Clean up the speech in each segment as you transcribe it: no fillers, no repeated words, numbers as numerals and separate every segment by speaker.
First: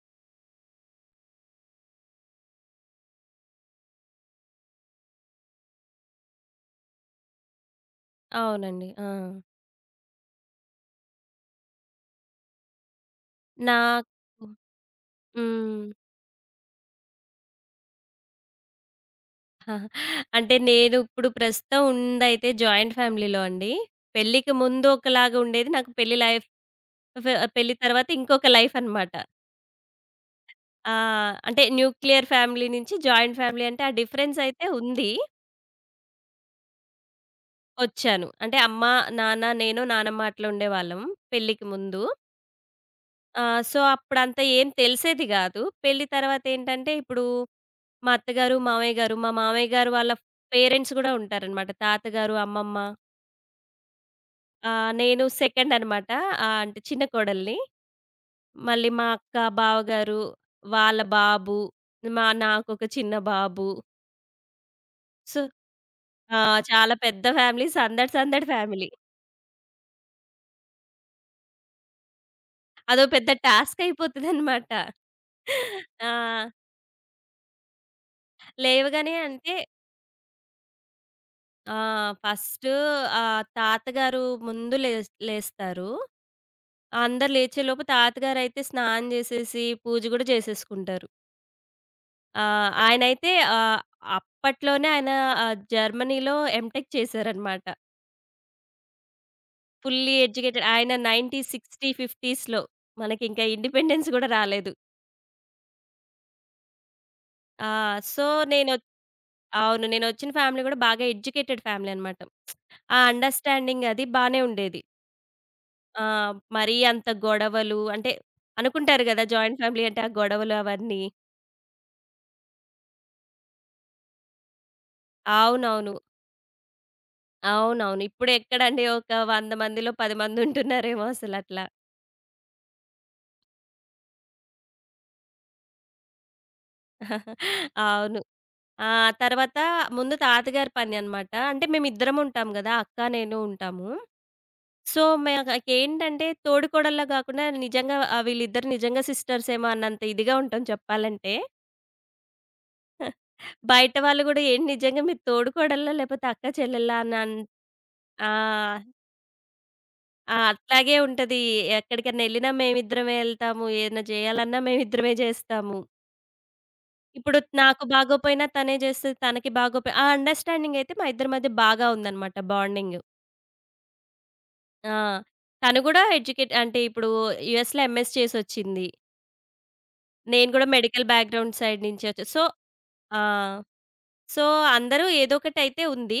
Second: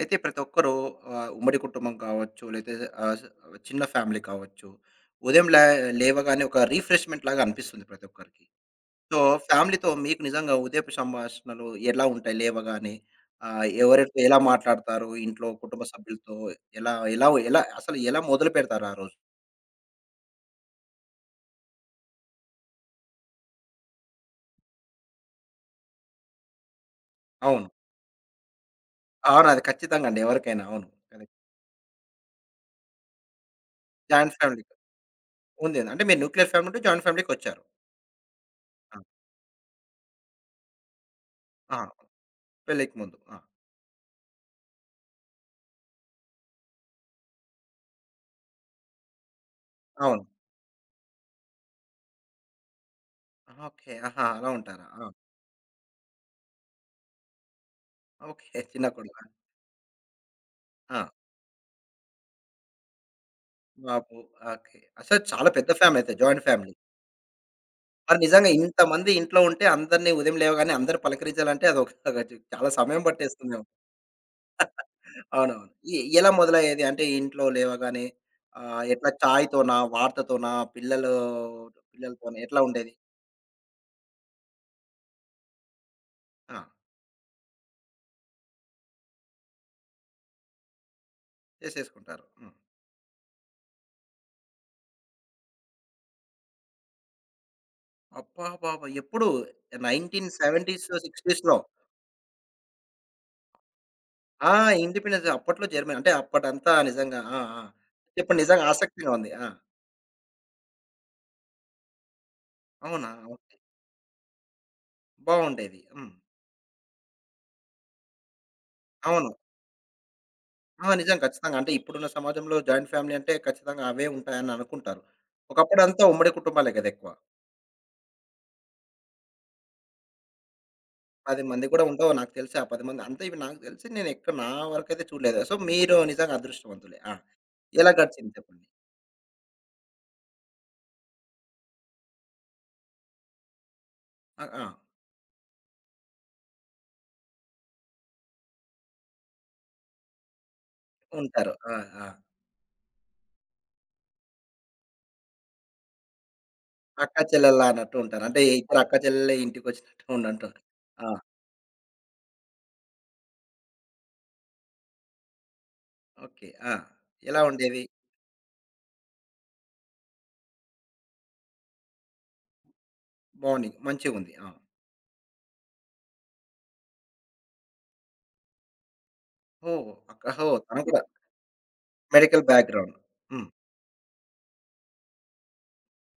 Speaker 1: అయితే ప్రతి ఒక్కరు ఉమ్మడి కుటుంబం కావచ్చు, లేతే ఆహ్, స చిన్న ఫ్యామిలీ కావచ్చు. ఉదయం లే లేవగానే ఒక రిఫ్రెష్‌మెంట్ లాగా అనిపిస్తుంది ప్రతి ఒక్కరికి.
Speaker 2: అవునండి. ఆ!
Speaker 1: సో, ఫ్యామిలీతో మీకు నిజంగా ఉదయపు సంభాషణలు ఎలా ఉంటాయి లేవగానే?
Speaker 2: నాకు
Speaker 1: ఎవరితో ఎలా మాట్లాడతారు? ఇంట్లో కుటుంబ
Speaker 2: హ్మ్.
Speaker 1: సభ్యులతో ఎలా ఎలా ఎలా అసలు ఎలా మొదలు పెడతారు ఆ రోజు?
Speaker 2: అంటే నేను ఇప్పుడు ప్రస్తుతం ఉందైతే జాయింట్ ఫ్యామిలీలో అండి. పెళ్ళికి ముందు ఒకలాగా ఉండేది. నాకు పెళ్లి లైఫ్ ఫ్
Speaker 1: అవును.
Speaker 2: పెళ్లి తర్వాత ఇంకొక లైఫ్ అనమాట.
Speaker 1: అవును. అది ఖచ్చితంగా అండి. ఎవరికైనా అవును.
Speaker 2: ఆ!
Speaker 1: కరెక్ట్.
Speaker 2: అంటే న్యూక్లియర్ ఫ్యామిలీ నుంచి జాయింట్ ఫ్యామిలీ అంటే ఆ
Speaker 1: జాయింట్
Speaker 2: డిఫరెన్స్
Speaker 1: ఫ్యామిలీ
Speaker 2: అయితే ఉంది.
Speaker 1: ఉంది. అంటే మీరు న్యూక్లియర్ ఫ్యామిలీ నుండి జాయింట్ ఫ్యామిలీకొచ్చారు.
Speaker 2: వచ్చాను. అంటే అమ్మ,
Speaker 1: ఆ!
Speaker 2: నాన్న, నేను, నానమ్మ అట్లా ఉండేవాళ్ళం పెళ్ళికి
Speaker 1: ఆ!
Speaker 2: ముందు.
Speaker 1: పెళ్ళికి ముందు. ఆ!
Speaker 2: సో, అప్పుడంతా ఏం తెలిసేది గాదు. పెళ్లి తర్వాతేంటంటే ఇప్పుడు మా అత్తగారు, మామయ్య గారు, మా మామయ్య గారు వాళ్ళ
Speaker 1: అవును.
Speaker 2: పేరెంట్స్ గూడా ఉంటారనమాట. తాతగారు, అమ్మమ్మ.
Speaker 1: ఆహా, ఓకే. ఆహా! అలా ఉంటారా? ఆ!
Speaker 2: నేను సెకండ్ అనమాట. అంటే చిన్న కోడలిని.
Speaker 1: ఓకే. చిన్న
Speaker 2: మళ్ళీ మా
Speaker 1: కొడుకా?
Speaker 2: అక్క, బావగారు, వాళ్ళ
Speaker 1: ఆ!
Speaker 2: బాబు, మా నాకొక చిన్న బాబు.
Speaker 1: బాబు. ఓకే. అసలు
Speaker 2: సో,
Speaker 1: చాలా పెద్ద ఫ్యామిలీ అయితే.
Speaker 2: ఆ!
Speaker 1: Joint family.
Speaker 2: చాలా పెద్ద ఫ్యామిలీ. సందడి
Speaker 1: మరి
Speaker 2: సందడి
Speaker 1: నిజంగా
Speaker 2: ఫ్యామిలీ.
Speaker 1: ఇంతమంది ఇంట్లో ఉంటే అందరిని ఉదయం లేవగానే అందరూ పలకరించాలంటే అదొక చాలా సమయం
Speaker 2: అదో పెద్ద
Speaker 1: పట్టేస్తుందేమో.
Speaker 2: టాస్క్ అయిపోతదనమాట.
Speaker 1: అవునవును.
Speaker 2: ఆ!
Speaker 1: ఎలా మొదలయ్యేది? అంటే ఇంట్లో లేవగానే ఎట్లా
Speaker 2: లేవగానే అంటే
Speaker 1: చాయ్‌తోనా? వార్తతోనా?
Speaker 2: ఆ!
Speaker 1: పిల్లలతోనా? ఎట్లా
Speaker 2: ఫస్టు
Speaker 1: ఉండేది?
Speaker 2: తాతగారు ముందు లేస్తారు.
Speaker 1: ఆ!
Speaker 2: అందరూ లేచేలోపు తాతగారైతే స్నానం జేసేసి, పూజ గూడా జేసేసుకుంటారు.
Speaker 1: చేసేసుకుంటారు. హ్మ్.
Speaker 2: ఆహ్, ఆయనైతే ఆహ్, అప్పట్లోనే ఆయన జర్మనీలో ఎంటెక్ చేశారనమాట.
Speaker 1: అబ్బబ్బబ్బా! ఎప్పుడు
Speaker 2: ఫుల్లీ ఎడ్యుకేటెడ్.
Speaker 1: 1970స్,
Speaker 2: ఆయన
Speaker 1: 60స్‌లో
Speaker 2: 1960, 50స్‌లో మనకింకా ఇండిపెండెన్స్ గూడా
Speaker 1: ఆ!
Speaker 2: రాలేదు.
Speaker 1: ఇండిపెండెన్స్ అప్పట్లో జర్మనీ అంటే అప్పటంతా నిజంగా ఆ! ఆ!
Speaker 2: ఆ! సో,
Speaker 1: చెప్పండి. నిజంగా
Speaker 2: నేనొ
Speaker 1: ఆసక్తిగా ఉంది. ఆ!
Speaker 2: అవును. నేనొచ్చిన ఫ్యామిలీ గూడా బాగా ఎడ్యుకేటెడ్ ఫ్యామిలీ అనమాట. ఆ
Speaker 1: అవునా! ఓకే.
Speaker 2: అండర్‌స్టాండింగ్ అది బానే ఉండేది.
Speaker 1: బావుండేది.
Speaker 2: ఆ!
Speaker 1: హ్మ్.
Speaker 2: మరీ అంత గొడవలు అంటే, అనుకుంటారు గదా!
Speaker 1: అవును.
Speaker 2: జాయింట్ ఫ్యామిలీ అంటే ఆ గొడవలు
Speaker 1: ఆ!
Speaker 2: అవన్నీ.
Speaker 1: నిజం ఖచ్చితంగా. అంటే ఇప్పుడున్న సమాజంలో జాయింట్ ఫ్యామిలీ అంటే ఖచ్చితంగా అవే ఉంటాయని అనుకుంటారు.
Speaker 2: అవునవును.
Speaker 1: ఒకప్పుడంతా ఉమ్మడి కుటుంబాలే గదా! ఎక్కువ.
Speaker 2: అవునవును. ఇప్పుడెక్కడండి ఒక 100 మందిలో 10 మందుంటున్నారేమో
Speaker 1: 10
Speaker 2: అసలట్లా.
Speaker 1: మంది కూడా ఉండవు నాకు తెలిసి. ఆ 10 మంది అంతే ఇవి నాకు తెలిసి నేను ఎక్కడ నా వరకైతే చూడలేదు. సో, మీరు నిజంగా అదృష్టవంతులే. ఆ! ఎలా
Speaker 2: అవును.
Speaker 1: గడిచింది చెప్పండి?
Speaker 2: ఆ! తర్వాత ముందు తాతగారి పని అనమాట. అంటే మేమిద్దరం ఉంటాం గదా! అక్క, నేను ఉంటాము.
Speaker 1: ఆ! ఆ!
Speaker 2: సో, మాకేంటంటే తోడికోడల్లా గాకుండా నిజంగా వీళ్ళిద్దరు నిజంగా సిస్టర్సేమో అన్నంత ఇదిగా ఉంటాం చెప్పాలంటే.
Speaker 1: ఉంటారు. ఆ! ఆ!
Speaker 2: బయట వాళ్ళు గూడా ఏంటి నిజంగా మీరు తోడికోడళ్ళా? లేపోతే అక్క చెల్లెల్లా?
Speaker 1: అక్క
Speaker 2: అని
Speaker 1: చెల్లెల్లా అన్నట్టు ఉంటారు.
Speaker 2: ఆ!
Speaker 1: అంటే ఇద్దరు అక్క చెల్లెలే ఇంటికొచ్చినట్టు
Speaker 2: ఆ!
Speaker 1: ఉండంటారు.
Speaker 2: అట్లాగే
Speaker 1: ఆ!
Speaker 2: ఉంటది. ఎక్కడికన్నా ఎళ్ళినా మేమిద్దరమే ఎళ్తాము. ఏదైనా జేయాలన్నా మేమిద్దరమే జేస్తాము.
Speaker 1: ఓకే. ఆ!
Speaker 2: ఇప్పుడు
Speaker 1: ఎలా ఉండేది?
Speaker 2: నాకు బాగోపోయినా తనే జేస్తది. తనకి బాగోపోయి ఆ అండర్‌స్టాండింగ్ అయితే మా ఇద్దరి మధ్య బాగా ఉందన్నమాట బాండింగ్.
Speaker 1: మార్నింగ్ మంచిగుంది. ఆ!
Speaker 2: ఆ! తను గూడా ఎడ్యుకేట్ అంటే ఇప్పుడు యూఎస్‌లో ఎంఎస్ చేసొచ్చింది.
Speaker 1: ఓహ్! అక్క
Speaker 2: నేను
Speaker 1: ఓహ్!
Speaker 2: గూడా
Speaker 1: తను కూడా
Speaker 2: మెడికల్ బ్యాక్‌గ్రౌండ్ సైడ్ నుంచి వచ్చా. So,
Speaker 1: medical background.
Speaker 2: ఆ!
Speaker 1: హ్మ్.
Speaker 2: సో, అందరూ ఏదో ఒకటైతే ఉంది.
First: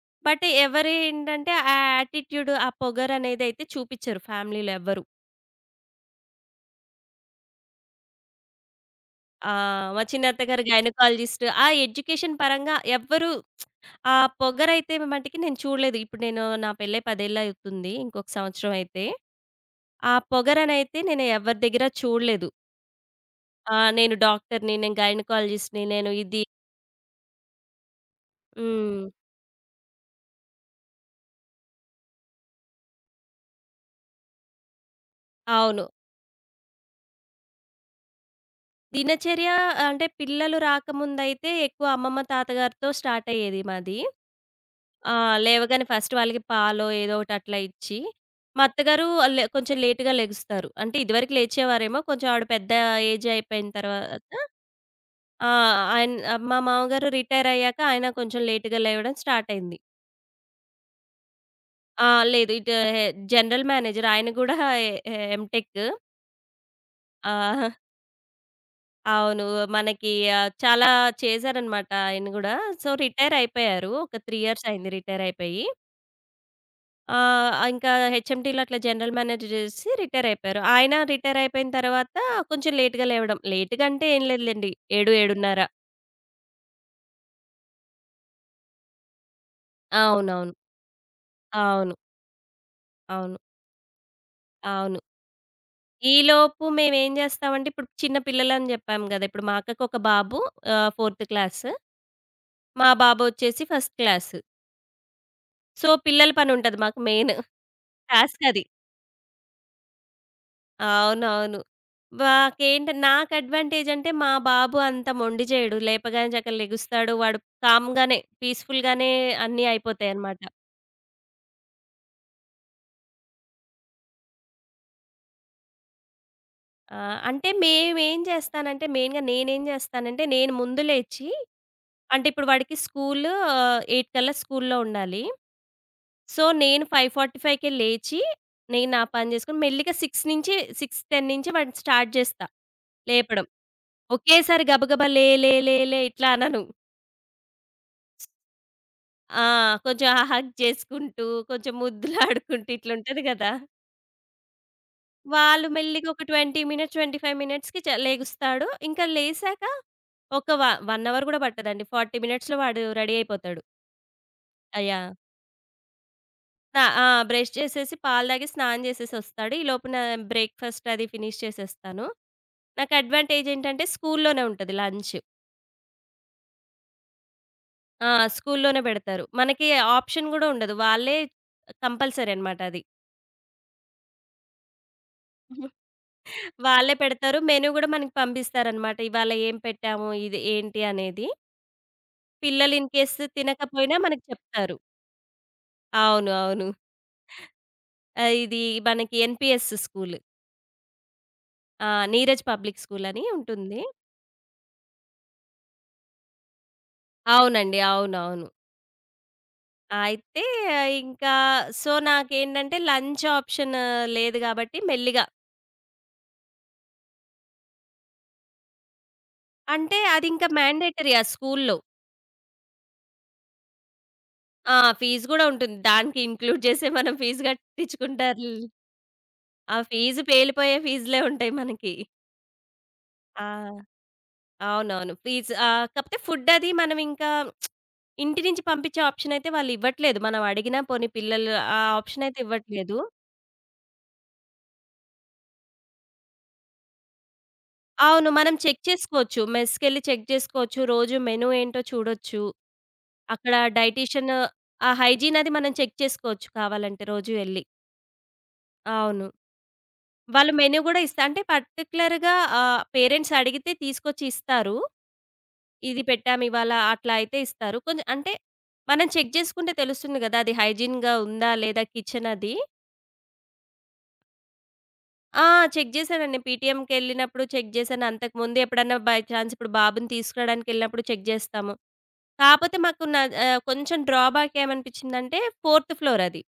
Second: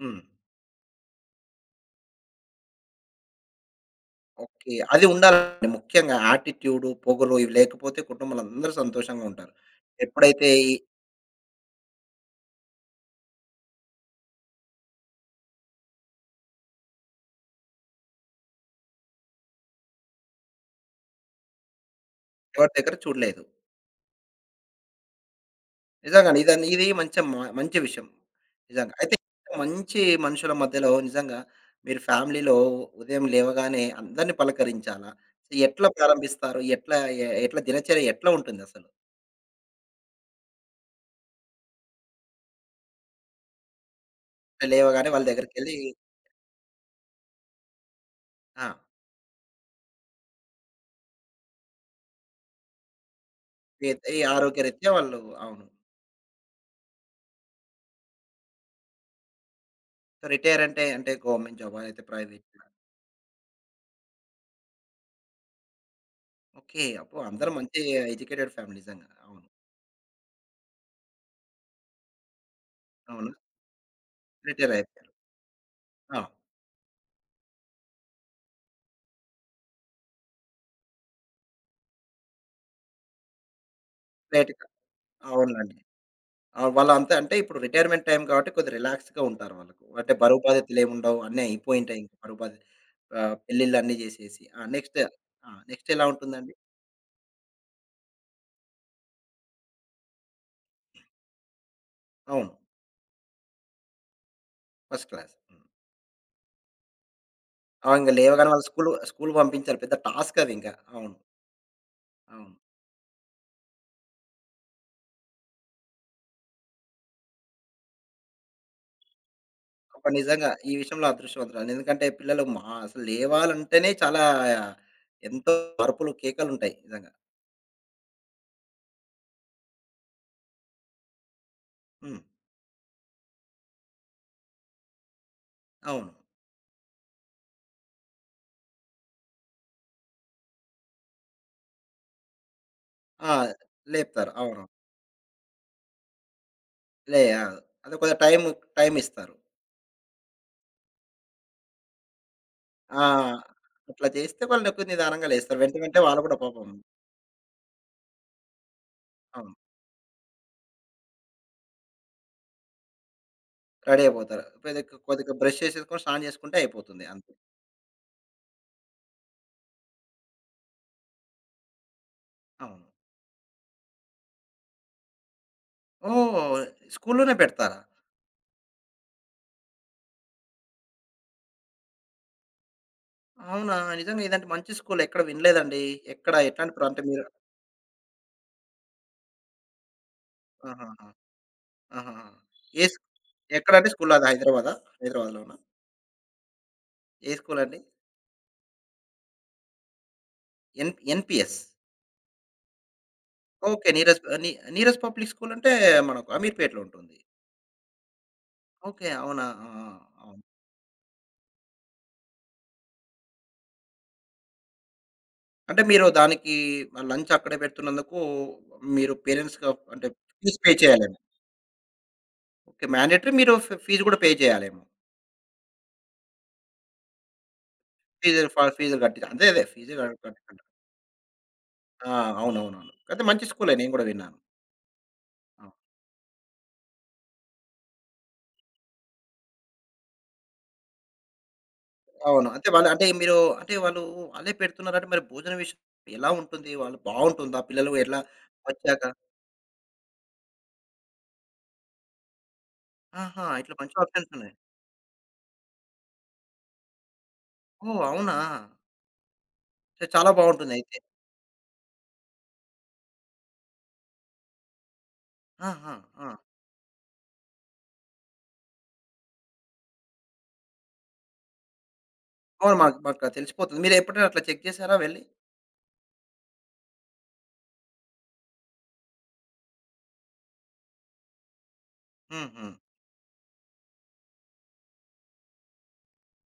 Speaker 1: హ్మ్.
Speaker 2: బట్ ఎవరేంటంటే ఆ యాటిట్యూడ్, ఆ పొగరనేదైతే చూపిచ్చరు ఫ్యామిలీలో
Speaker 1: ఓకే.
Speaker 2: ఎవ్వరు.
Speaker 1: అది ఉండాలండి ముఖ్యంగా యాటిట్యూడు, పొగరు ఇవి లేకపోతే కుటుంబంలోందరూ సంతోషంగా ఉంటారు.
Speaker 2: ఆ! మా
Speaker 1: ఎప్పుడైతే
Speaker 2: చిన్నత్తగారు
Speaker 1: ఈ
Speaker 2: గైనకాలజిస్ట్. ఆ ఎడ్యుకేషన్ పరంగా ఎవ్వరు ఆ పొగరైతే మటికి నేను చూడలేదు. ఇప్పుడు నేను నా పెళ్ళై 10 ఏళ్ళు అవుతుంది. ఇంకొక సంవత్సరం అయితే. ఆ పొగరనైతే నేను ఎవరి దగ్గర చూడలేదు.
Speaker 1: ఎవరి దగ్గర చూడలేదు.
Speaker 2: ఆ! నేను డాక్టర్‌ని, నేను గైనకాలజిస్ట్‌ని, నేను
Speaker 1: నిజంగానే
Speaker 2: ఇది.
Speaker 1: ఇదని ఇది మంచి మంచి విషయం. నిజంగా.
Speaker 2: హ్మ్.
Speaker 1: అయితే మంచి మనుషుల మధ్యలో నిజంగా మీరు ఫ్యామిలీలో ఉదయం లేవగానే అందరిని పలకరించాలా?
Speaker 2: అవును.
Speaker 1: ఎట్లా ప్రారంభిస్తారు? ఎట్లా ఎట్లా దినచర్య ఎట్లా ఉంటుందసలు?
Speaker 2: దినచర్య అంటే పిల్లలు రాకముందయితే ఎక్కువ అమ్మమ్మ, తాతగారితో స్టార్ట్ అయ్యేది మాది.
Speaker 1: లేవగానే
Speaker 2: ఆ!
Speaker 1: వాళ్ళ దగ్గరికెళ్ళి
Speaker 2: లేవగానే ఫస్ట్ వాళ్ళకి పాలో ఏదో ఒకటి అట్లా ఇచ్చి, మా
Speaker 1: ఆ!
Speaker 2: అత్తగారు కొంచెం లేట్‌గా లెగుస్తారు. అంటే ఇదివరకు లేచేవారేమో, కొంచెం ఆవిడ పెద్ద ఏజ్ అయిపోయిన
Speaker 1: ఈ
Speaker 2: తర్వాత.
Speaker 1: ఆరోగ్యరీత్యా వాళ్ళు
Speaker 2: ఆ!
Speaker 1: అవును.
Speaker 2: ఆయన మా మామగారు రిటైర్ అయ్యాక ఆయన కొంచెం లేట్‌గా లేవడం స్టార్ట్ అయింది.
Speaker 1: రిటైర్ అంటే, అంటే గవర్నమెంట్ జాబా? అయితే
Speaker 2: ఆ!
Speaker 1: ప్రైవేట్
Speaker 2: లేదు ఇటు హె జనరల్ మేనేజర్ ఆయన కూడా ఎ ఎంటెక్.
Speaker 1: ఓకే. అబ్బో! అందరూ
Speaker 2: ఆ!
Speaker 1: మంచి ఎడ్యుకేటెడ్ ఫ్యామిలీ నిజంగా.
Speaker 2: అవును.
Speaker 1: అవును.
Speaker 2: మనకి చాలా చేశారనమాట ఆయన గూడా. సో,
Speaker 1: అవునా?
Speaker 2: రిటైర్ అయిపోయారు. ఒక 3 ఇయర్స్
Speaker 1: రిటైర్
Speaker 2: అయింది
Speaker 1: అయిపోయారు.
Speaker 2: రిటైర్ అయిపోయి.
Speaker 1: ఆ!
Speaker 2: ఆ! ఇంకా హెచ్ఎండీలో అట్లా జనరల్ మేనేజర్ చేసి రిటైర్ అయిపోయారు. ఆయన రిటైర్ అయిపోయిన తర్వాత కొంచెం లేట్‌గా లేవడం. లేట్‌గా అంటే ఏం
Speaker 1: బయటకి
Speaker 2: లేదులెండి. 7, 7:30.
Speaker 1: అవునులెండి. ఆ! వాళ్ళంతా అంటే ఇప్పుడు రిటైర్మెంట్ టైమ్ కాబట్టి కొద్దిగా రిలాక్స్‌గా ఉంటారు వాళ్ళకు. అంటే బరువు
Speaker 2: అవునవును.
Speaker 1: బాధ్యతలేముండవు. అన్నీ
Speaker 2: అవును.
Speaker 1: అయిపోయుంటాయి ఇంక బరువు బాధ్యత
Speaker 2: అవును.
Speaker 1: పెళ్ళిళ్ళన్నీ జేసేసి. ఆ! నెక్స్ట్
Speaker 2: అవును.
Speaker 1: ఆ! నెక్స్ట్ ఎలా ఉంటుందండి?
Speaker 2: ఈలోపు మేమేం చేస్తామంటే ఇప్పుడు చిన్న పిల్లలని చెప్పాము గదా! ఇప్పుడు మా అక్కకు ఒక బాబు ఫోర్త్ క్లాస్.
Speaker 1: అవును.
Speaker 2: మా బాబు వచ్చేసి ఫస్ట్ క్లాస్.
Speaker 1: First class. హ్మ్.
Speaker 2: సో, పిల్లల పని ఉంటది మాకు మెయిన్
Speaker 1: ఆ! ఇంగ
Speaker 2: టాస్క్
Speaker 1: లేవగానే
Speaker 2: అది.
Speaker 1: వాళ్ళు స్కూలు స్కూలు పంపించాలి. పెద్ద టాస్క్ అదింక. అవును.
Speaker 2: అవునవును.
Speaker 1: అవును.
Speaker 2: మాకేంట నాకు అడ్వాంటేజ్ అంటే మా బాబు అంత మొండి చేయడు. లేపగానే చక్కగా లెగుస్తాడు. వాడు కామ్‌గానే పీస్‌ఫుల్‌గానే అన్నీ
Speaker 1: అబ్బా!
Speaker 2: అయిపోతాయన్నమాట.
Speaker 1: నిజంగా ఈ విషయంలో అదృష్టవంతురాలు. ఎందుకంటే పిల్లలు మా అసలు లేవాలంటేనే చాలా ఎంతో అరుపులు, కేకలుంటాయి నిజంగా.
Speaker 2: ఆహ్, అంటే మేమేం చేస్తానంటే మెయిన్‌గా నేనేం చేస్తానంటే నేను ముందు లేచి
Speaker 1: హ్మ్.
Speaker 2: అంటే ఇప్పుడు వాడికి స్కూలు 8 కల్లా స్కూల్లో ఉండాలి.
Speaker 1: అవును.
Speaker 2: సో, నేను 5:45కే లేచి నేను నా పని చేసుకొని మెల్లిగా 6 నుంచి 6:10 నుంచి వాడిని స్టార్ట్ చేస్తా
Speaker 1: ఆ!
Speaker 2: లేపడం.
Speaker 1: లేపుతారు.
Speaker 2: ఒకేసారి
Speaker 1: అవును.
Speaker 2: గబగబా లే లే లే లే ఇట్లా అనను.
Speaker 1: లే ఆ! అదే కొద్దిగా టైమ్ ఇస్తారు.
Speaker 2: ఆ! కొంచెం హగ్ చేసుకుంటూ, కొంచెం ముద్దులాడుకుంటూ
Speaker 1: ఆ!
Speaker 2: ఇట్లుంటది గదా!
Speaker 1: అట్లా చేస్తే వాళ్ళకి నిదానంగా లేస్తారు.
Speaker 2: వాళ్ళు
Speaker 1: వెంట వెంటనే
Speaker 2: మెల్లిగా ఒక
Speaker 1: వాళ్ళు కూడా
Speaker 2: 20
Speaker 1: పాపం
Speaker 2: మినిట్స్, 25 మినిట్స్‌కి లెగుస్తాడు. ఇంకా
Speaker 1: అవును.
Speaker 2: లేసాక ఒక వ 1 అవర్ గూడా పట్టదండి. 40 మినిట్స్‌లో వాడు రెడీ అయిపోతాడు.
Speaker 1: రెడీ అయిపోతారు.
Speaker 2: ఆ!
Speaker 1: కొద్దిగా
Speaker 2: యాహ్!
Speaker 1: కొద్దిగా బ్రష్ చేసేసుకొని స్నానం చేసుకుంటే అయిపోతుంది
Speaker 2: ఆ!
Speaker 1: అంతే.
Speaker 2: బ్రష్ చేసేసి, పాలు తాగి, స్నానం చేసేసొస్తాడు. ఈ లోపున బ్రేక్‌ఫాస్ట్ అది ఫినిష్ చేసేస్తాను.
Speaker 1: అవును.
Speaker 2: నాకు అడ్వాంటేజ్ ఏంటంటే స్కూల్లోనే ఉంటది లంచ్.
Speaker 1: ఓహ్! స్కూల్లోనే పెడతారా?
Speaker 2: ఆ! స్కూల్లోనే పెడతారు. మనకి ఆప్షన్ గూడా ఉండదు. వాళ్ళే కంపల్సరీ అన్నమాట అది.
Speaker 1: అవునా! నిజంగా ఇలాంటి మంచి స్కూల్ ఎక్కడ వినలేదండి. ఎక్కడ ఎట్లాంటి
Speaker 2: వాళ్ళే
Speaker 1: ప్రాంతం మీరు
Speaker 2: పెడతారు. మెనూ గూడా మనకి పంపిస్తారనమాట. ఇవాళ ఏం పెట్టాము, ఇది ఏంటి
Speaker 1: ఆహాహా!
Speaker 2: అనేది.
Speaker 1: ఆహాహా!
Speaker 2: పిల్లలు
Speaker 1: ఏ
Speaker 2: ఇన్
Speaker 1: స్కూ
Speaker 2: కేస్
Speaker 1: ఎక్కడంటే
Speaker 2: తినకపోయినా
Speaker 1: స్కూల్
Speaker 2: మనకు
Speaker 1: అది హైదరాబాదా?
Speaker 2: చెప్తారు.
Speaker 1: హైదరాబాద్‌లోనా?
Speaker 2: అవును. అవును.
Speaker 1: ఏ స్కూల్ అండి?
Speaker 2: ఇది మనకి ఎన్‌పీఎస్ స్కూల్.
Speaker 1: ఎన్‌పిఎస్.
Speaker 2: ఆ! నీరజ్ పబ్లిక్ స్కూల్ అని ఉంటుంది.
Speaker 1: ఓకే. నీరజ్ పబ్లిక్ స్కూల్ అంటే మనకు అమీర్పేటలో ఉంటుంది.
Speaker 2: అవునండి. అవునవును.
Speaker 1: ఓకే. అవునా! ఆ! ఆ! అవును.
Speaker 2: అయితే ఆ, ఇంకా సో, నాకేంటంటే లంచ్ ఆప్షన్ లేదు గాబట్టి మెల్లిగా
Speaker 1: అంటే మీరు దానికి లంచ్ అక్కడే పెడుతున్నందుకు మీరు పేరెంట్స్‌గా
Speaker 2: అంటే
Speaker 1: అంటే
Speaker 2: అది ఇంకా
Speaker 1: ఫీజ్ పే
Speaker 2: మ్యాండేటరీ
Speaker 1: చేయాలేమో.
Speaker 2: ఆ స్కూల్‌లో.
Speaker 1: ఓకే. మ్యాండేటరీ మీరు ఫీజ్ కూడా పే
Speaker 2: ఆ!
Speaker 1: చేయాలేమో.
Speaker 2: ఫీజు గూడా ఉంటుంది. దానికి ఇంక్లూడ్ చేసే మనం ఫీజు
Speaker 1: ఫీజులు
Speaker 2: కట్టించుకుంటారు.
Speaker 1: ఫ ఫీజులు కట్టి అదే అదే
Speaker 2: ఆ
Speaker 1: ఫీజు
Speaker 2: ఫీజు
Speaker 1: కట్టుకుంటారు.
Speaker 2: పేలిపోయే ఫీజులే ఉంటాయి మనకి.
Speaker 1: ఆ! అవునవునవును. అయితే
Speaker 2: ఆ!
Speaker 1: మంచి స్కూలే నేను కూడా విన్నాను.
Speaker 2: అవునవును. ఫీజ్
Speaker 1: అవును.
Speaker 2: కాపోతే ఫుడ్డది మనమింకా ఇంటి నుంచి పంపించే ఆప్షనయితే వాళ్ళివ్వట్లేదు. మనం అడిగినా పోనీ పిల్లలు ఆ ఆప్షనయితే
Speaker 1: అవును. అంటే వాళ్ళు
Speaker 2: ఇవ్వట్లేదు.
Speaker 1: అంటే మీరు అంటే వాళ్ళు వాళ్ళే పెడుతున్నారంటే మరి భోజనం విషయం ఎలా ఉంటుంది? వాళ్ళు బావుంటుందా? పిల్లలు ఎలా
Speaker 2: అవును. మనం చెక్
Speaker 1: వచ్చాక
Speaker 2: చేసుకోవచ్చు. మెస్‌కెళ్ళి చెక్ చేసుకోవచ్చు. రోజు మెను ఏంటో చూడొచ్చు.
Speaker 1: ఆహా!
Speaker 2: అక్కడ
Speaker 1: ఇట్లా మంచి ఆప్షన్స్
Speaker 2: డైటీషియన్
Speaker 1: ఉన్నాయి.
Speaker 2: ఆ హైజీనది మనం చెక్ చేసుకోవచ్చు కావాలంటే రోజు ఎళ్లి.
Speaker 1: ఓహ్! అవునా!
Speaker 2: అవును.
Speaker 1: అంటే చాలా
Speaker 2: వాళ్ళు మెను
Speaker 1: బావుంటుందయితే.
Speaker 2: గూడా ఇస్తా అంటే పర్టిక్యులర్‌గా పేరెంట్స్ అడిగితే తీసుకొచ్చి ఇస్తారు.
Speaker 1: ఆ! ఆ!
Speaker 2: ఇది
Speaker 1: ఆ!
Speaker 2: పెట్టామివాళ అట్లా అయితే ఇస్తారు. కొంచెం అంటే మనం చెక్ చేసుకుంటే తెలుస్తుంది గదా! అది హైజీన్‌గా ఉందా? లేదా? కిచెన్ అది.
Speaker 1: అవును. మాకు మాకు తెలిసిపోతుంది. మీరు ఎప్పుడైనా అట్లా చెక్ చేసారా వెళ్లి?
Speaker 2: ఆ! చెక్ చేశానండి. పీటీఎంకెళ్ళినప్పుడు చెక్ చేశాను. అంతకుముందు ఎప్పుడన్నా బై చాన్స్ ఇప్పుడు బాబుని తీసుకురావడానికెళ్ళినప్పుడు చెక్ జేస్తాము.
Speaker 1: హుహు.
Speaker 2: కాపోతే కొంచెం డ్రాబ్యాక్ ఏమనిపించిందంటే, ఫోర్త్ ఫ్లోర్ అది.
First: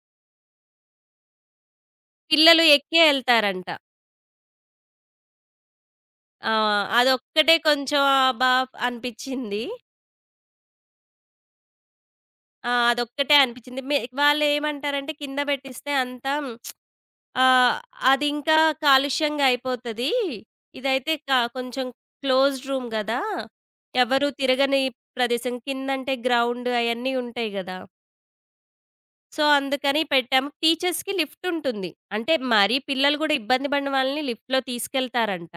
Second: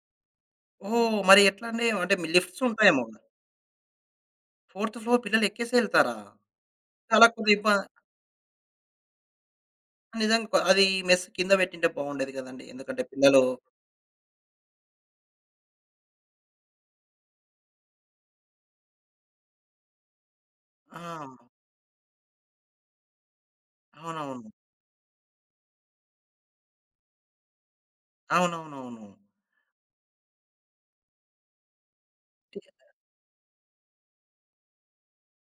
Speaker 1: ఓహ్! మరి ఎట్లండి? అంటే మీ లిఫ్ట్స్
Speaker 2: పిల్లలు
Speaker 1: ఉంటాయేమో గదా!
Speaker 2: ఎళ్తారంట.
Speaker 1: ఫోర్త్ ఫ్లోర్ పిల్లలు ఎక్కేసే ఎళ్తారా?
Speaker 2: ఆ!
Speaker 1: చాలా
Speaker 2: అదొక్కటే
Speaker 1: కొద్దిగా ఇబ్బ
Speaker 2: కొంచెం అబ్బా! అనిపిచ్చింది.
Speaker 1: నిజంగా కొ- అది మెస్ కింద పెట్టింటే బావుండేది గదండీ.
Speaker 2: ఆ!
Speaker 1: ఎందుకంటే
Speaker 2: అదొక్కటే
Speaker 1: పిల్లలు
Speaker 2: అనిపిచ్చింది. వాళ్ళేమంటారంటే కింద పెట్టిస్తే అంతా ఆ! అదింకా కాలుష్యంగా అయిపోతది.
Speaker 1: ఆ!
Speaker 2: ఇదైతే క కొంచెం క్లోజ్డ్ రూమ్ గదా! ఎవరు
Speaker 1: అవునవును.
Speaker 2: తిరగని ప్రదేశం. కిందంటే గ్రౌండ్ అయన్నీ ఉంటాయి గదా!
Speaker 1: అవునవునవును.
Speaker 2: సో, అందుకని పెట్టాము. టీచర్స్‌కి లిఫ్టుంటుంది. అంటే
Speaker 1: టి
Speaker 2: మరీ పిల్లలు గూడా ఇబ్బంది పడిన వాళ్ళని లిఫ్ట్‌లో తీసుకెళ్తారంట.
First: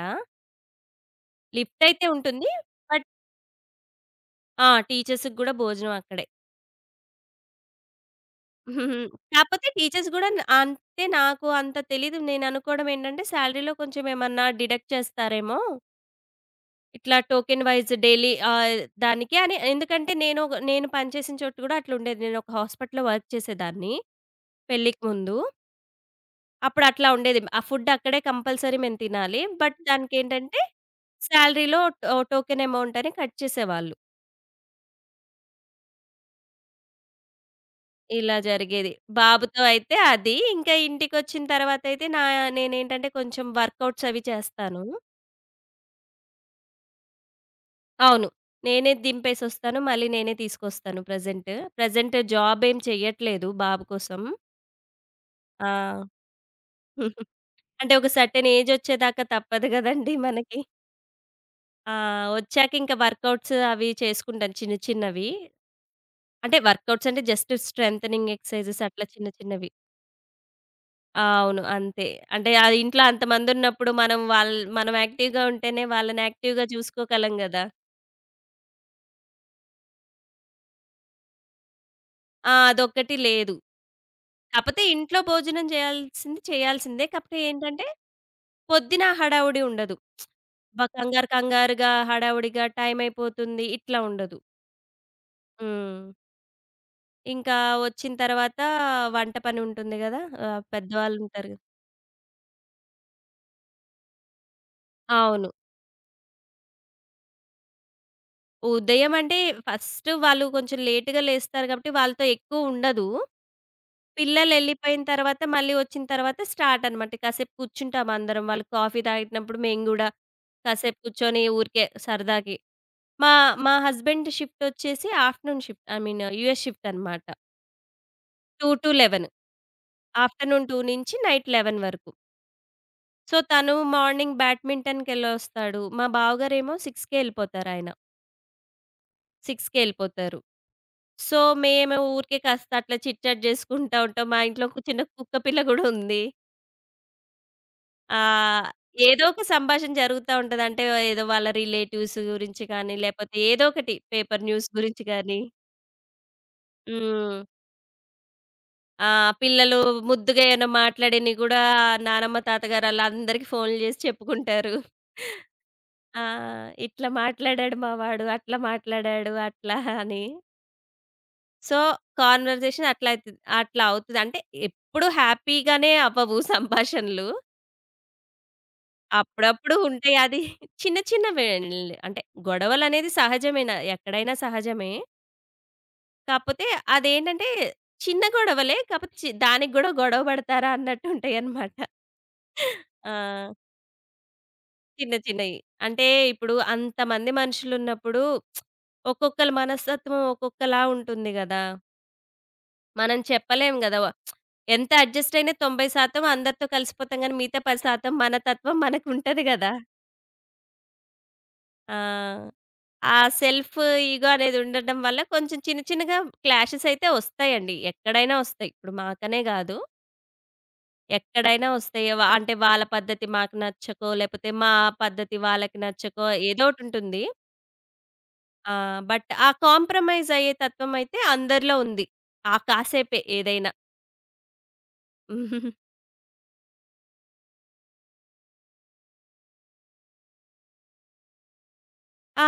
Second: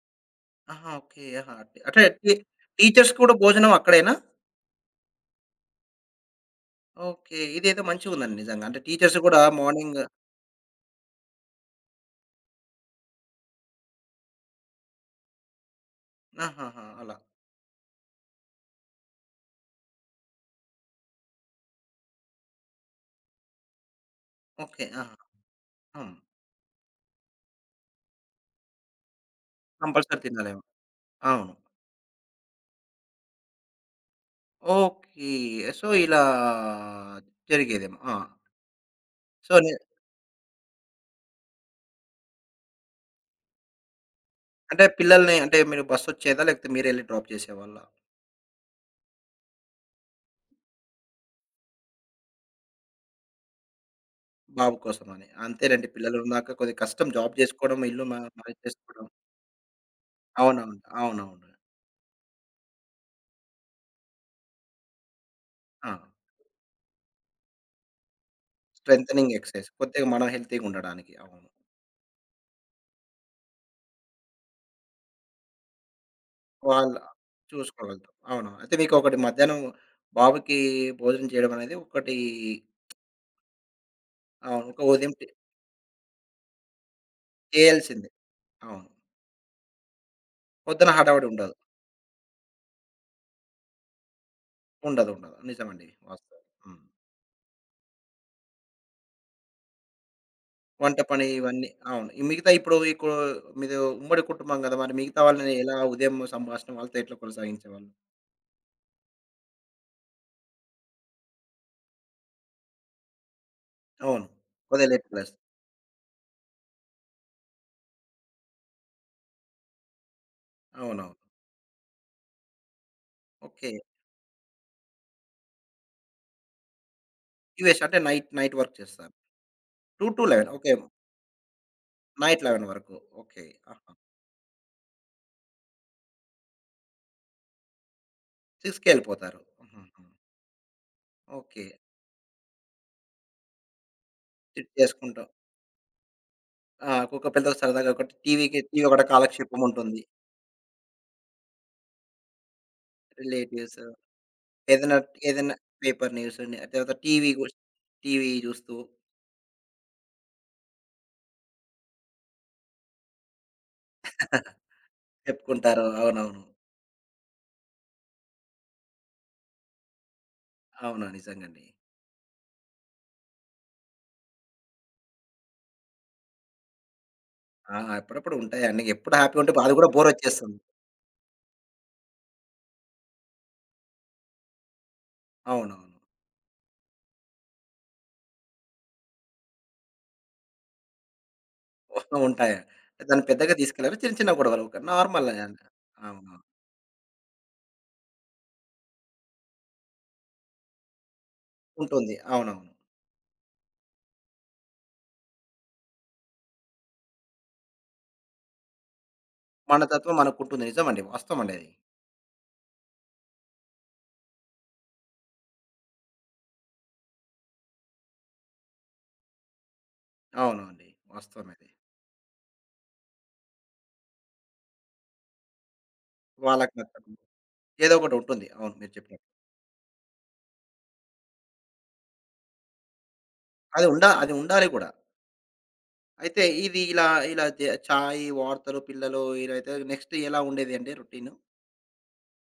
Speaker 1: ఆహా! ఓకే. ఆహా! టీ- అంటే
Speaker 2: లిఫ్టయితే
Speaker 1: టీ
Speaker 2: ఉంటుంది. బట్
Speaker 1: టీచర్స్ కూడా భోజనం అక్కడేనా?
Speaker 2: ఆ! టీచర్స్‌కి గూడా భోజనం అక్కడే.
Speaker 1: ఓకే. ఇదేదో మంచిగుందండి నిజంగా. అంటే టీచర్స్ గూడా
Speaker 2: కాపోతే
Speaker 1: మార్నింగ్
Speaker 2: టీచర్స్ గూడా అంటే నాకు అంత తెలీదు. నేననుకోవడం ఏంటంటే, సాలరీలో కొంచెం ఏమన్నా డిడక్ట్ చేస్తారేమో
Speaker 1: ఆహాహా! అలా.
Speaker 2: ఇట్లా టోకెన్ వైస్ డైలీ దానికి అని ఎందుకంటే నేను పనిచేసిన చోటు కూడా అట్లుండేది. నేనొక హాస్పిటల్‌లో వర్క్ చేసేదాన్ని
Speaker 1: ఓకే.
Speaker 2: పెళ్ళికి
Speaker 1: ఆహా!
Speaker 2: ముందు.
Speaker 1: హ్మ్.
Speaker 2: అప్పుడు అట్లా ఉండేది. ఆ ఫుడ్ అక్కడే కంపల్సరీ మేము తినాలి. బట్
Speaker 1: కంపల్సరీ
Speaker 2: దానికేంటంటే
Speaker 1: తినాలేమో. అవును.
Speaker 2: సాలరీలో టోకెన్ అమౌంట్ అని కట్ చేసేవాళ్ళు.
Speaker 1: ఓకే. సో, ఇలా జరిగేదేమో. ఆ!
Speaker 2: ఇలా జరిగేది.
Speaker 1: సో,
Speaker 2: బాబుతో
Speaker 1: నే
Speaker 2: అయితే అది. ఇంకా ఇంటికొచ్చిన తర్వాతయితే నేనేంటంటే కొంచెం వర్కౌట్స్ అవి చేస్తాను.
Speaker 1: అంటే పిల్లల్ని అంటే మీరు బస్సొచ్చేదా? లేకపోతే మీరెళ్లి డ్రాప్ చేసేవాళ్ళా?
Speaker 2: అవును. నేనే దింపేసొస్తాను. మళ్ళీ నేనే తీసుకొస్తాను ప్రెజెంట్. ప్రెజెంట్ జాబ్ ఏం చెయ్యట్లేదు బాబు కోసం.
Speaker 1: బాబు కోసమని.
Speaker 2: ఆ!
Speaker 1: అంతేనండి. పిల్లలున్నాక కొద్దిగా కష్టం జాబ్ జేసుకోవడం,
Speaker 2: అంటే
Speaker 1: ఇల్లు
Speaker 2: ఒక సెర్టైన్
Speaker 1: మేనేజ్ చేసుకోవడం.
Speaker 2: ఏజొచ్చేదాకా తప్పదు గదండీ మనకి.
Speaker 1: అవునవును. అవునవును.
Speaker 2: ఆ! ఒచ్చాక ఇంకా వర్కౌట్స్ అవి చేసుకుంటాను చిన్న చిన్నవి.
Speaker 1: ఆ!
Speaker 2: అంటే వర్కౌట్స్ అంటే జస్ట్ స్ట్రెంథెనింగ్ ఎక్సర్‌సైజెస్ అట్లా చిన్న
Speaker 1: స్ట్రెంథెనింగ్ ఎక్సర్‌సైజ్.
Speaker 2: చిన్నవి.
Speaker 1: కొద్దిగా మనం హెల్తీగుండడానికి.
Speaker 2: ఆ!
Speaker 1: అవును.
Speaker 2: అవును. అంతే. అంటే అది ఇంట్లో అంతమందున్నప్పుడు మనం యాక్టివ్‌గా ఉంటేనే వాళ్ళని యాక్టివ్‌గా
Speaker 1: వాళ్ళ
Speaker 2: చూసుకోగలం గదా!
Speaker 1: చూసుకోగలుగుతాం. అవును. అయితే మీకొకటి మధ్యాహ్నం బాబుకి భోజనం చేయడం అనేది ఒకటి
Speaker 2: ఆ! అదొక్కటి లేదు.
Speaker 1: అవును. ఒక
Speaker 2: కాపోతే
Speaker 1: ఉదయం
Speaker 2: ఇంట్లో
Speaker 1: చే
Speaker 2: భోజనం చేయాల్సింది చేయాల్సిందే. కాపోతే ఏంటంటే
Speaker 1: చేయాల్సిందే. అవును.
Speaker 2: పొద్దున హడావుడి ఉండదు.
Speaker 1: పొద్దున హడావిడి
Speaker 2: కంగారు
Speaker 1: ఉండదు.
Speaker 2: కంగారుగా, హడావుడిగా టైం అయిపోతుంది ఇట్లా ఉండదు.
Speaker 1: ఉండదు. ఉండదు. నిజమండి.
Speaker 2: హ్మ్.
Speaker 1: వాస్తవం. హ్మ్.
Speaker 2: ఇంకా వచ్చిన తర్వాత వంట పని ఉంటుంది గదా!
Speaker 1: వంట పని
Speaker 2: పెద్దవాళ్ళుంటారు గదా!
Speaker 1: ఇవన్నీ. అవును. ఈ మిగతా ఇప్పుడు ఇకు మీది ఉమ్మడి కుటుంబం గదా! మరి మిగతా
Speaker 2: అవును.
Speaker 1: వాళ్ళని ఎలా ఉదయం సంభాషణ వాళ్ళతో ఎట్లా కొనసాగించేవాళ్ళు?
Speaker 2: ఉదయం అంటే ఫస్ట్ వాళ్ళు కొంచెం లేట్‌గా లేస్తారు గాబట్టి వాళ్ళతో ఎక్కువ ఉండదు.
Speaker 1: అవును.
Speaker 2: పిల్లలెళ్ళిపోయిన
Speaker 1: వదిలేట్ ప్లస్.
Speaker 2: తర్వాత మళ్ళీ వచ్చిన తర్వాత స్టార్ట్ అనమాట. కాసేపు కూర్చుంటాం అందరం. వాళ్ళు కాఫీ తాగినప్పుడు మేము గూడా కాసేపు
Speaker 1: అవునవును.
Speaker 2: కూర్చొని ఊరికే సరదాకి. మా
Speaker 1: ఓకే.
Speaker 2: మా హస్బెండ్ షిఫ్ట్ వచ్చేసి afternoon shift I mean US shift అనమాట.
Speaker 1: యూఎస్ అంటే నైట్ నైట్ వర్క్ చేస్తారు.
Speaker 2: 2-11
Speaker 1: 2-11
Speaker 2: ఆఫ్టర్‌నూన్
Speaker 1: ఓకే.
Speaker 2: 2 నుంచి నైట్ 11 వరకు.
Speaker 1: నైట్ 11 వరకు.
Speaker 2: So,
Speaker 1: okay.
Speaker 2: తను
Speaker 1: ఆహా!
Speaker 2: మార్నింగ్ బ్యాడ్మింటన్‌కెళ్ళొస్తాడు. మా బావగారేమో 6కే ఎళ్ళిపోతారాయన.
Speaker 1: 6కెళ్ళిపోతారు.
Speaker 2: 6కే
Speaker 1: హుహుహు.
Speaker 2: ఎళ్ళిపోతారు. So,
Speaker 1: okay.
Speaker 2: మేము ఊరికే కాస్త అట్లా చిట్‌చాట్ జేసుకుంటా ఉంటాం. మా ఇంట్లో
Speaker 1: చిట్
Speaker 2: ఒక చిన్న
Speaker 1: చేసుకుంటాం.
Speaker 2: కుక్క పిల్ల గూడా ఉంది.
Speaker 1: ఆ! కుక్కపిల్లతో సరదాగా ఒకటి టీవీకి
Speaker 2: ఆహ్,
Speaker 1: టీవీ ఒకటి
Speaker 2: ఏదో ఒక
Speaker 1: కాలక్షేపం
Speaker 2: సంభాషణ
Speaker 1: ఉంటుంది.
Speaker 2: జరుగుతా ఉంటది. అంటే ఏదో వాళ్ళ రిలేటివ్స్ గురించి కానీ, లేపోతే ఏదో
Speaker 1: రిలేటివ్స్
Speaker 2: ఒకటి పేపర్ న్యూస్
Speaker 1: ఏదైనా
Speaker 2: గురించి గానీ.
Speaker 1: ఏదైనా పేపర్ న్యూస్, తర్వాత టీవీ
Speaker 2: హ్మ్.
Speaker 1: గూస్ టీవీ జూస్తూ
Speaker 2: ఆ! పిల్లలు ముద్దుగా ఏమైనా మాట్లాడినయి గూడా నానమ్మ, తాతగారు ఆళ్ళందరికీ ఫోన్లు జేసి చెప్పుకుంటారు.
Speaker 1: చెప్పుకుంటారు.
Speaker 2: ఆ!
Speaker 1: అవునవును.
Speaker 2: ఇట్లా మాట్లాడాడు మా వాడు, అట్లా మాట్లాడాడు అట్లా అని.
Speaker 1: అవును. నిజంగండి.
Speaker 2: సో, కాన్వర్జేషన్ అట్లా అయితది. అట్లా అవుతది. అంటే ఎప్పుడు హ్యాపీగానే అవ్వవు సంభాషణలు.
Speaker 1: ఆ! అప్పుడప్పుడు ఉంటాయండి. ఎప్పుడు హ్యాపీగా ఉంటే బాధ
Speaker 2: అప్పుడప్పుడు
Speaker 1: కూడా
Speaker 2: ఉంటాయి. అది
Speaker 1: బోరొచ్చేస్తుంది.
Speaker 2: చిన్న చిన్నవేండి. అంటే గొడవలనేది సహజమేన ఎక్కడైనా సహజమే.
Speaker 1: అవునవును.
Speaker 2: కాపోతే అదేంటంటే చిన్న గొడవలే. కాపోతే దానికి గూడా గొడవ పడతారా అన్నట్టు ఉంటాయన్నమాట.
Speaker 1: ఉంటాయి. దాన్ని పెద్దగా
Speaker 2: ఆ!
Speaker 1: తీసుకెళ్లరు. చిన్న చిన్న గొడవలు ఒక
Speaker 2: చిన్న
Speaker 1: నార్మల్
Speaker 2: చిన్నయి.
Speaker 1: అన్
Speaker 2: అంటే
Speaker 1: అవును.
Speaker 2: ఇప్పుడు అంతమంది మనుషులున్నప్పుడు ఒక్కొక్కళ్ళ మనస్తత్వం ఒక్కొక్కలా ఉంటుంది గదా!
Speaker 1: ఉంటుంది. అవునవును.
Speaker 2: మనం చెప్పలేం గదా! ఎంత అడ్జస్ట్ అయినా 90% అందరితో కలిసిపోతాం గానీ, మిగతా 10% మన తత్వం మనకుంటది గదా!
Speaker 1: మన తత్వం మనకుంటుంది. నిజమండి. వాస్తవం అండి అది.
Speaker 2: ఆ! ఆ సెల్ఫ్ ఇగో అనేది ఉండడం వల్ల కొంచెం చిన్న చిన్నగా క్లాషెస్ అయితే వస్తాయండి. ఎక్కడైనా వస్తాయి. ఇప్పుడు మాకనే గాదు.
Speaker 1: అవునండి. వాస్తవమే
Speaker 2: ఎక్కడైనా
Speaker 1: అది.
Speaker 2: వస్తాయి. అంటే వాళ్ళ పద్ధతి మాకు నచ్చకో, లేపోతే మా పద్ధతి వాళ్ళకి నచ్చకో
Speaker 1: వాళ్ళకి నచ్చదు.
Speaker 2: ఏదోకటుంటుంది.
Speaker 1: ఏదో ఒకటి ఉంటుంది. అవును.
Speaker 2: ఆ!
Speaker 1: మీరు చెప్పినట్టు.
Speaker 2: బట్ ఆ కాంప్రమైజ్ అయ్యే తత్వం అయితే అందరిలో ఉంది. ఆ కాసేపే ఏదైనా.
Speaker 1: అది ఉండా అది ఉండాలి కూడా. అయితే ఇది ఇలా ఇలా జ చాయి, వార్తలు, పిల్లలు ఇదైతే నెక్స్ట్ ఎలా ఉండేదండి రొటీను?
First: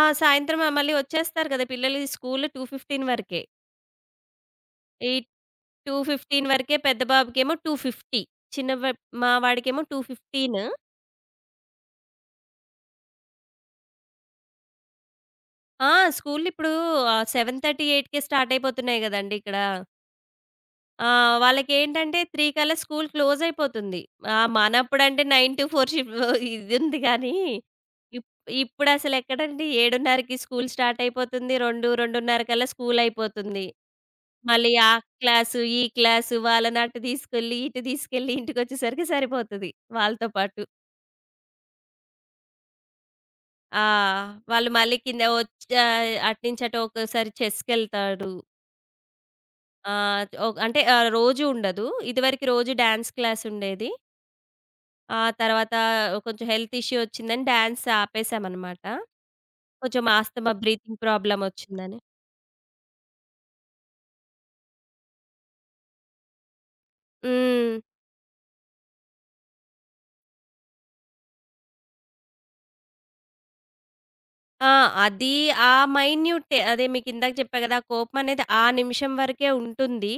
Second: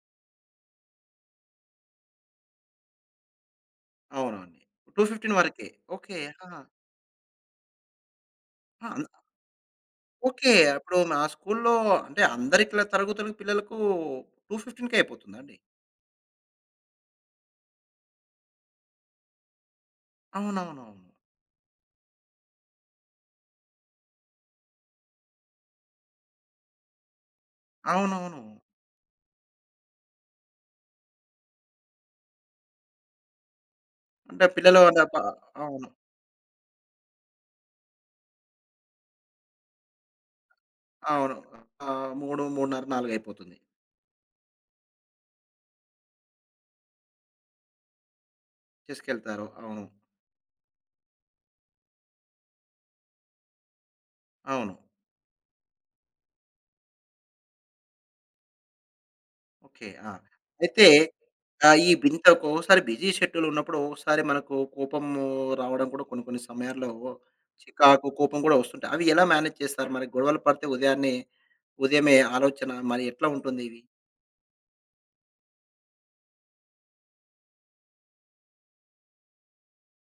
Speaker 2: ఆ! సాయంత్రం మళ్ళీ వచ్చేస్తారు కదా! పిల్లలు ఈ స్కూలు 2:15 వరకే.
Speaker 1: అవునండి.
Speaker 2: ఈ
Speaker 1: 2:15 వరకే. ఓకే. ఆ!
Speaker 2: 2:15 వరకే పెద్ద బాబుకేమో 2:50. చిన్న
Speaker 1: ఆ!
Speaker 2: బ మా వాడికేమో
Speaker 1: ఓకే.
Speaker 2: 2:15.
Speaker 1: అప్పుడు మా స్కూల్లో అంటే అందరి క్లా తరగతులకు పిల్లలకు 2:15 అయిపోతుందా అండి?
Speaker 2: ఆ! స్కూలిప్పుడు 7:30, 8కే స్టార్ట్ అయిపోతున్నాయి గదండీ ఇక్కడ.
Speaker 1: అవునవునవును.
Speaker 2: ఆ! వాళ్ళకేంటంటే 3 కల్లా స్కూల్ క్లోజ్ అయిపోతుంది. మనప్పుడంటే 9-4 ఇదుంది గానీ, ఇప్
Speaker 1: అవునవును.
Speaker 2: ఇప్పుడసలెక్కడండి 7:30కి స్కూల్ స్టార్ట్ అయిపోతుంది. 2, 2:30 కల్లా స్కూల్ అయిపోతుంది.
Speaker 1: అంటే
Speaker 2: మళ్ళీ
Speaker 1: పిల్లలు
Speaker 2: ఆ
Speaker 1: అంటే ప
Speaker 2: క్లాసు, ఈ
Speaker 1: అవును.
Speaker 2: క్లాసు వాళ్ళనటు తీసుకెళ్ళి, ఇటు తీసుకెళ్ళి ఇంటికొచ్చేసరికి సరిపోతది వాళ్ళతో పాటు.
Speaker 1: అవును. 3, 3:30, 4 అయిపోతుంది.
Speaker 2: ఆ! వాళ్ళు మళ్ళీ కింద అటునుంచి అటు ఒక్కోసారి చెస్‌కెళ్తాడు.
Speaker 1: తీసుకెళ్తారు. అవును.
Speaker 2: ఆహ్, ఒ అంటే ఆహ్, రోజు ఉండదు. ఇదివరకు రోజు డాన్స్ క్లాసుండేది.
Speaker 1: అవును.
Speaker 2: ఆ తర్వాత కొంచెం హెల్త్ ఇష్యూ వచ్చిందని డాన్స్ ఆపేసామనమాట.
Speaker 1: ఓకే.
Speaker 2: కొంచెం
Speaker 1: ఆ!
Speaker 2: ఆస్తమా,
Speaker 1: అయితే
Speaker 2: బ్రీతింగ్ ప్రాబ్లమ్
Speaker 1: ఈ
Speaker 2: వచ్చిందని.
Speaker 1: ఇంత ఒక్కోసారి బిజీ షెడ్యూల్ ఉన్నప్పుడు ఒక్కోసారి మనకు కోపము రావడం కూడా కొన్ని కొన్ని సమయాల్లో
Speaker 2: హ్మ్.
Speaker 1: చికాకు, కోపం కూడా వస్తుంటాయి. అవి ఎలా మేనేజ్ చేస్తారు? మరి గొడవలు పడితే ఉదయాన్నే ఉదయమే ఆలోచన మరి ఎట్లా ఉంటుంది ఇవి?
Speaker 2: ఆ! అది ఆ మైన్యూటే అదే మీకిందాక చెప్పా గదా! ఆ కోపం అనేది ఆ నిమిషం వరకే ఉంటుంది.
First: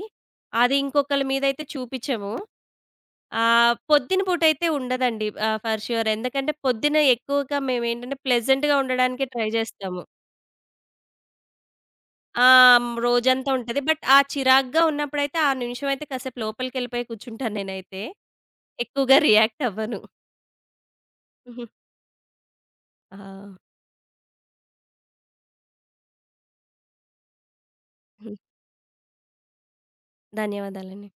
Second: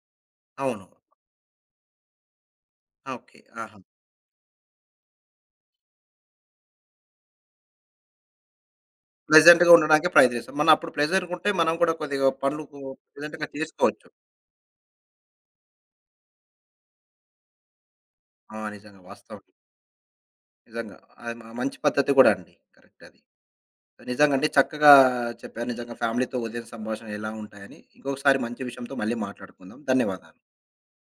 Speaker 2: అది
Speaker 1: అవును.
Speaker 2: ఇంకొకళ్ళ మీదయితే చూపిచ్చము.
Speaker 1: ఓకే. ఆహా!
Speaker 2: పొద్దున పూటయితే ఉండదండి. For sure. ఎందుకంటే పొద్దున ఎక్కువగా మేమేంటంటే ప్లెజెంట్‌గా ఉండడానికే ట్రై
Speaker 1: ప్లెజెంట్‌గా
Speaker 2: జేస్తాము.
Speaker 1: ఉండడానికే ప్రయత్నిస్తాం. మనం అప్పుడు ప్లెజెంట్‌గా ఉంటే మనం కూడా కొద్దిగా
Speaker 2: ఆ!
Speaker 1: పనులు కు
Speaker 2: హ్మ్.
Speaker 1: ప్లెజెంట్‌గా
Speaker 2: రోజంతా ఉంటది. బట్
Speaker 1: చేసుకోవచ్చు.
Speaker 2: ఆ చిరాగ్గా ఉన్నప్పుడైతే ఆ నిమిషం అయితే కాసేపు లోపలికెళ్ళిపోయి కూర్చుంటాను నేనైతే.
Speaker 1: ఆ! నిజంగా
Speaker 2: ఎక్కువగా
Speaker 1: వాస్తవం.
Speaker 2: రియాక్ట్ అవ్వను.
Speaker 1: నిజంగా. అది మంచి పద్ధతి కూడా అండి. కరెక్ట్
Speaker 2: ఆ!
Speaker 1: అది. నిజంగా అండి. చక్కగా చెప్పారు. నిజంగా ఫ్యామిలీతో ఉదయం సంభాషణ ఎలా ఉంటాయని.
Speaker 2: హ్మ్.
Speaker 1: ఇంకొకసారి మంచి విషయంతో మళ్ళీ మాట్లాడుకుందాం. ధన్యవాదాలు.
Speaker 2: ధన్యవాదాలండి.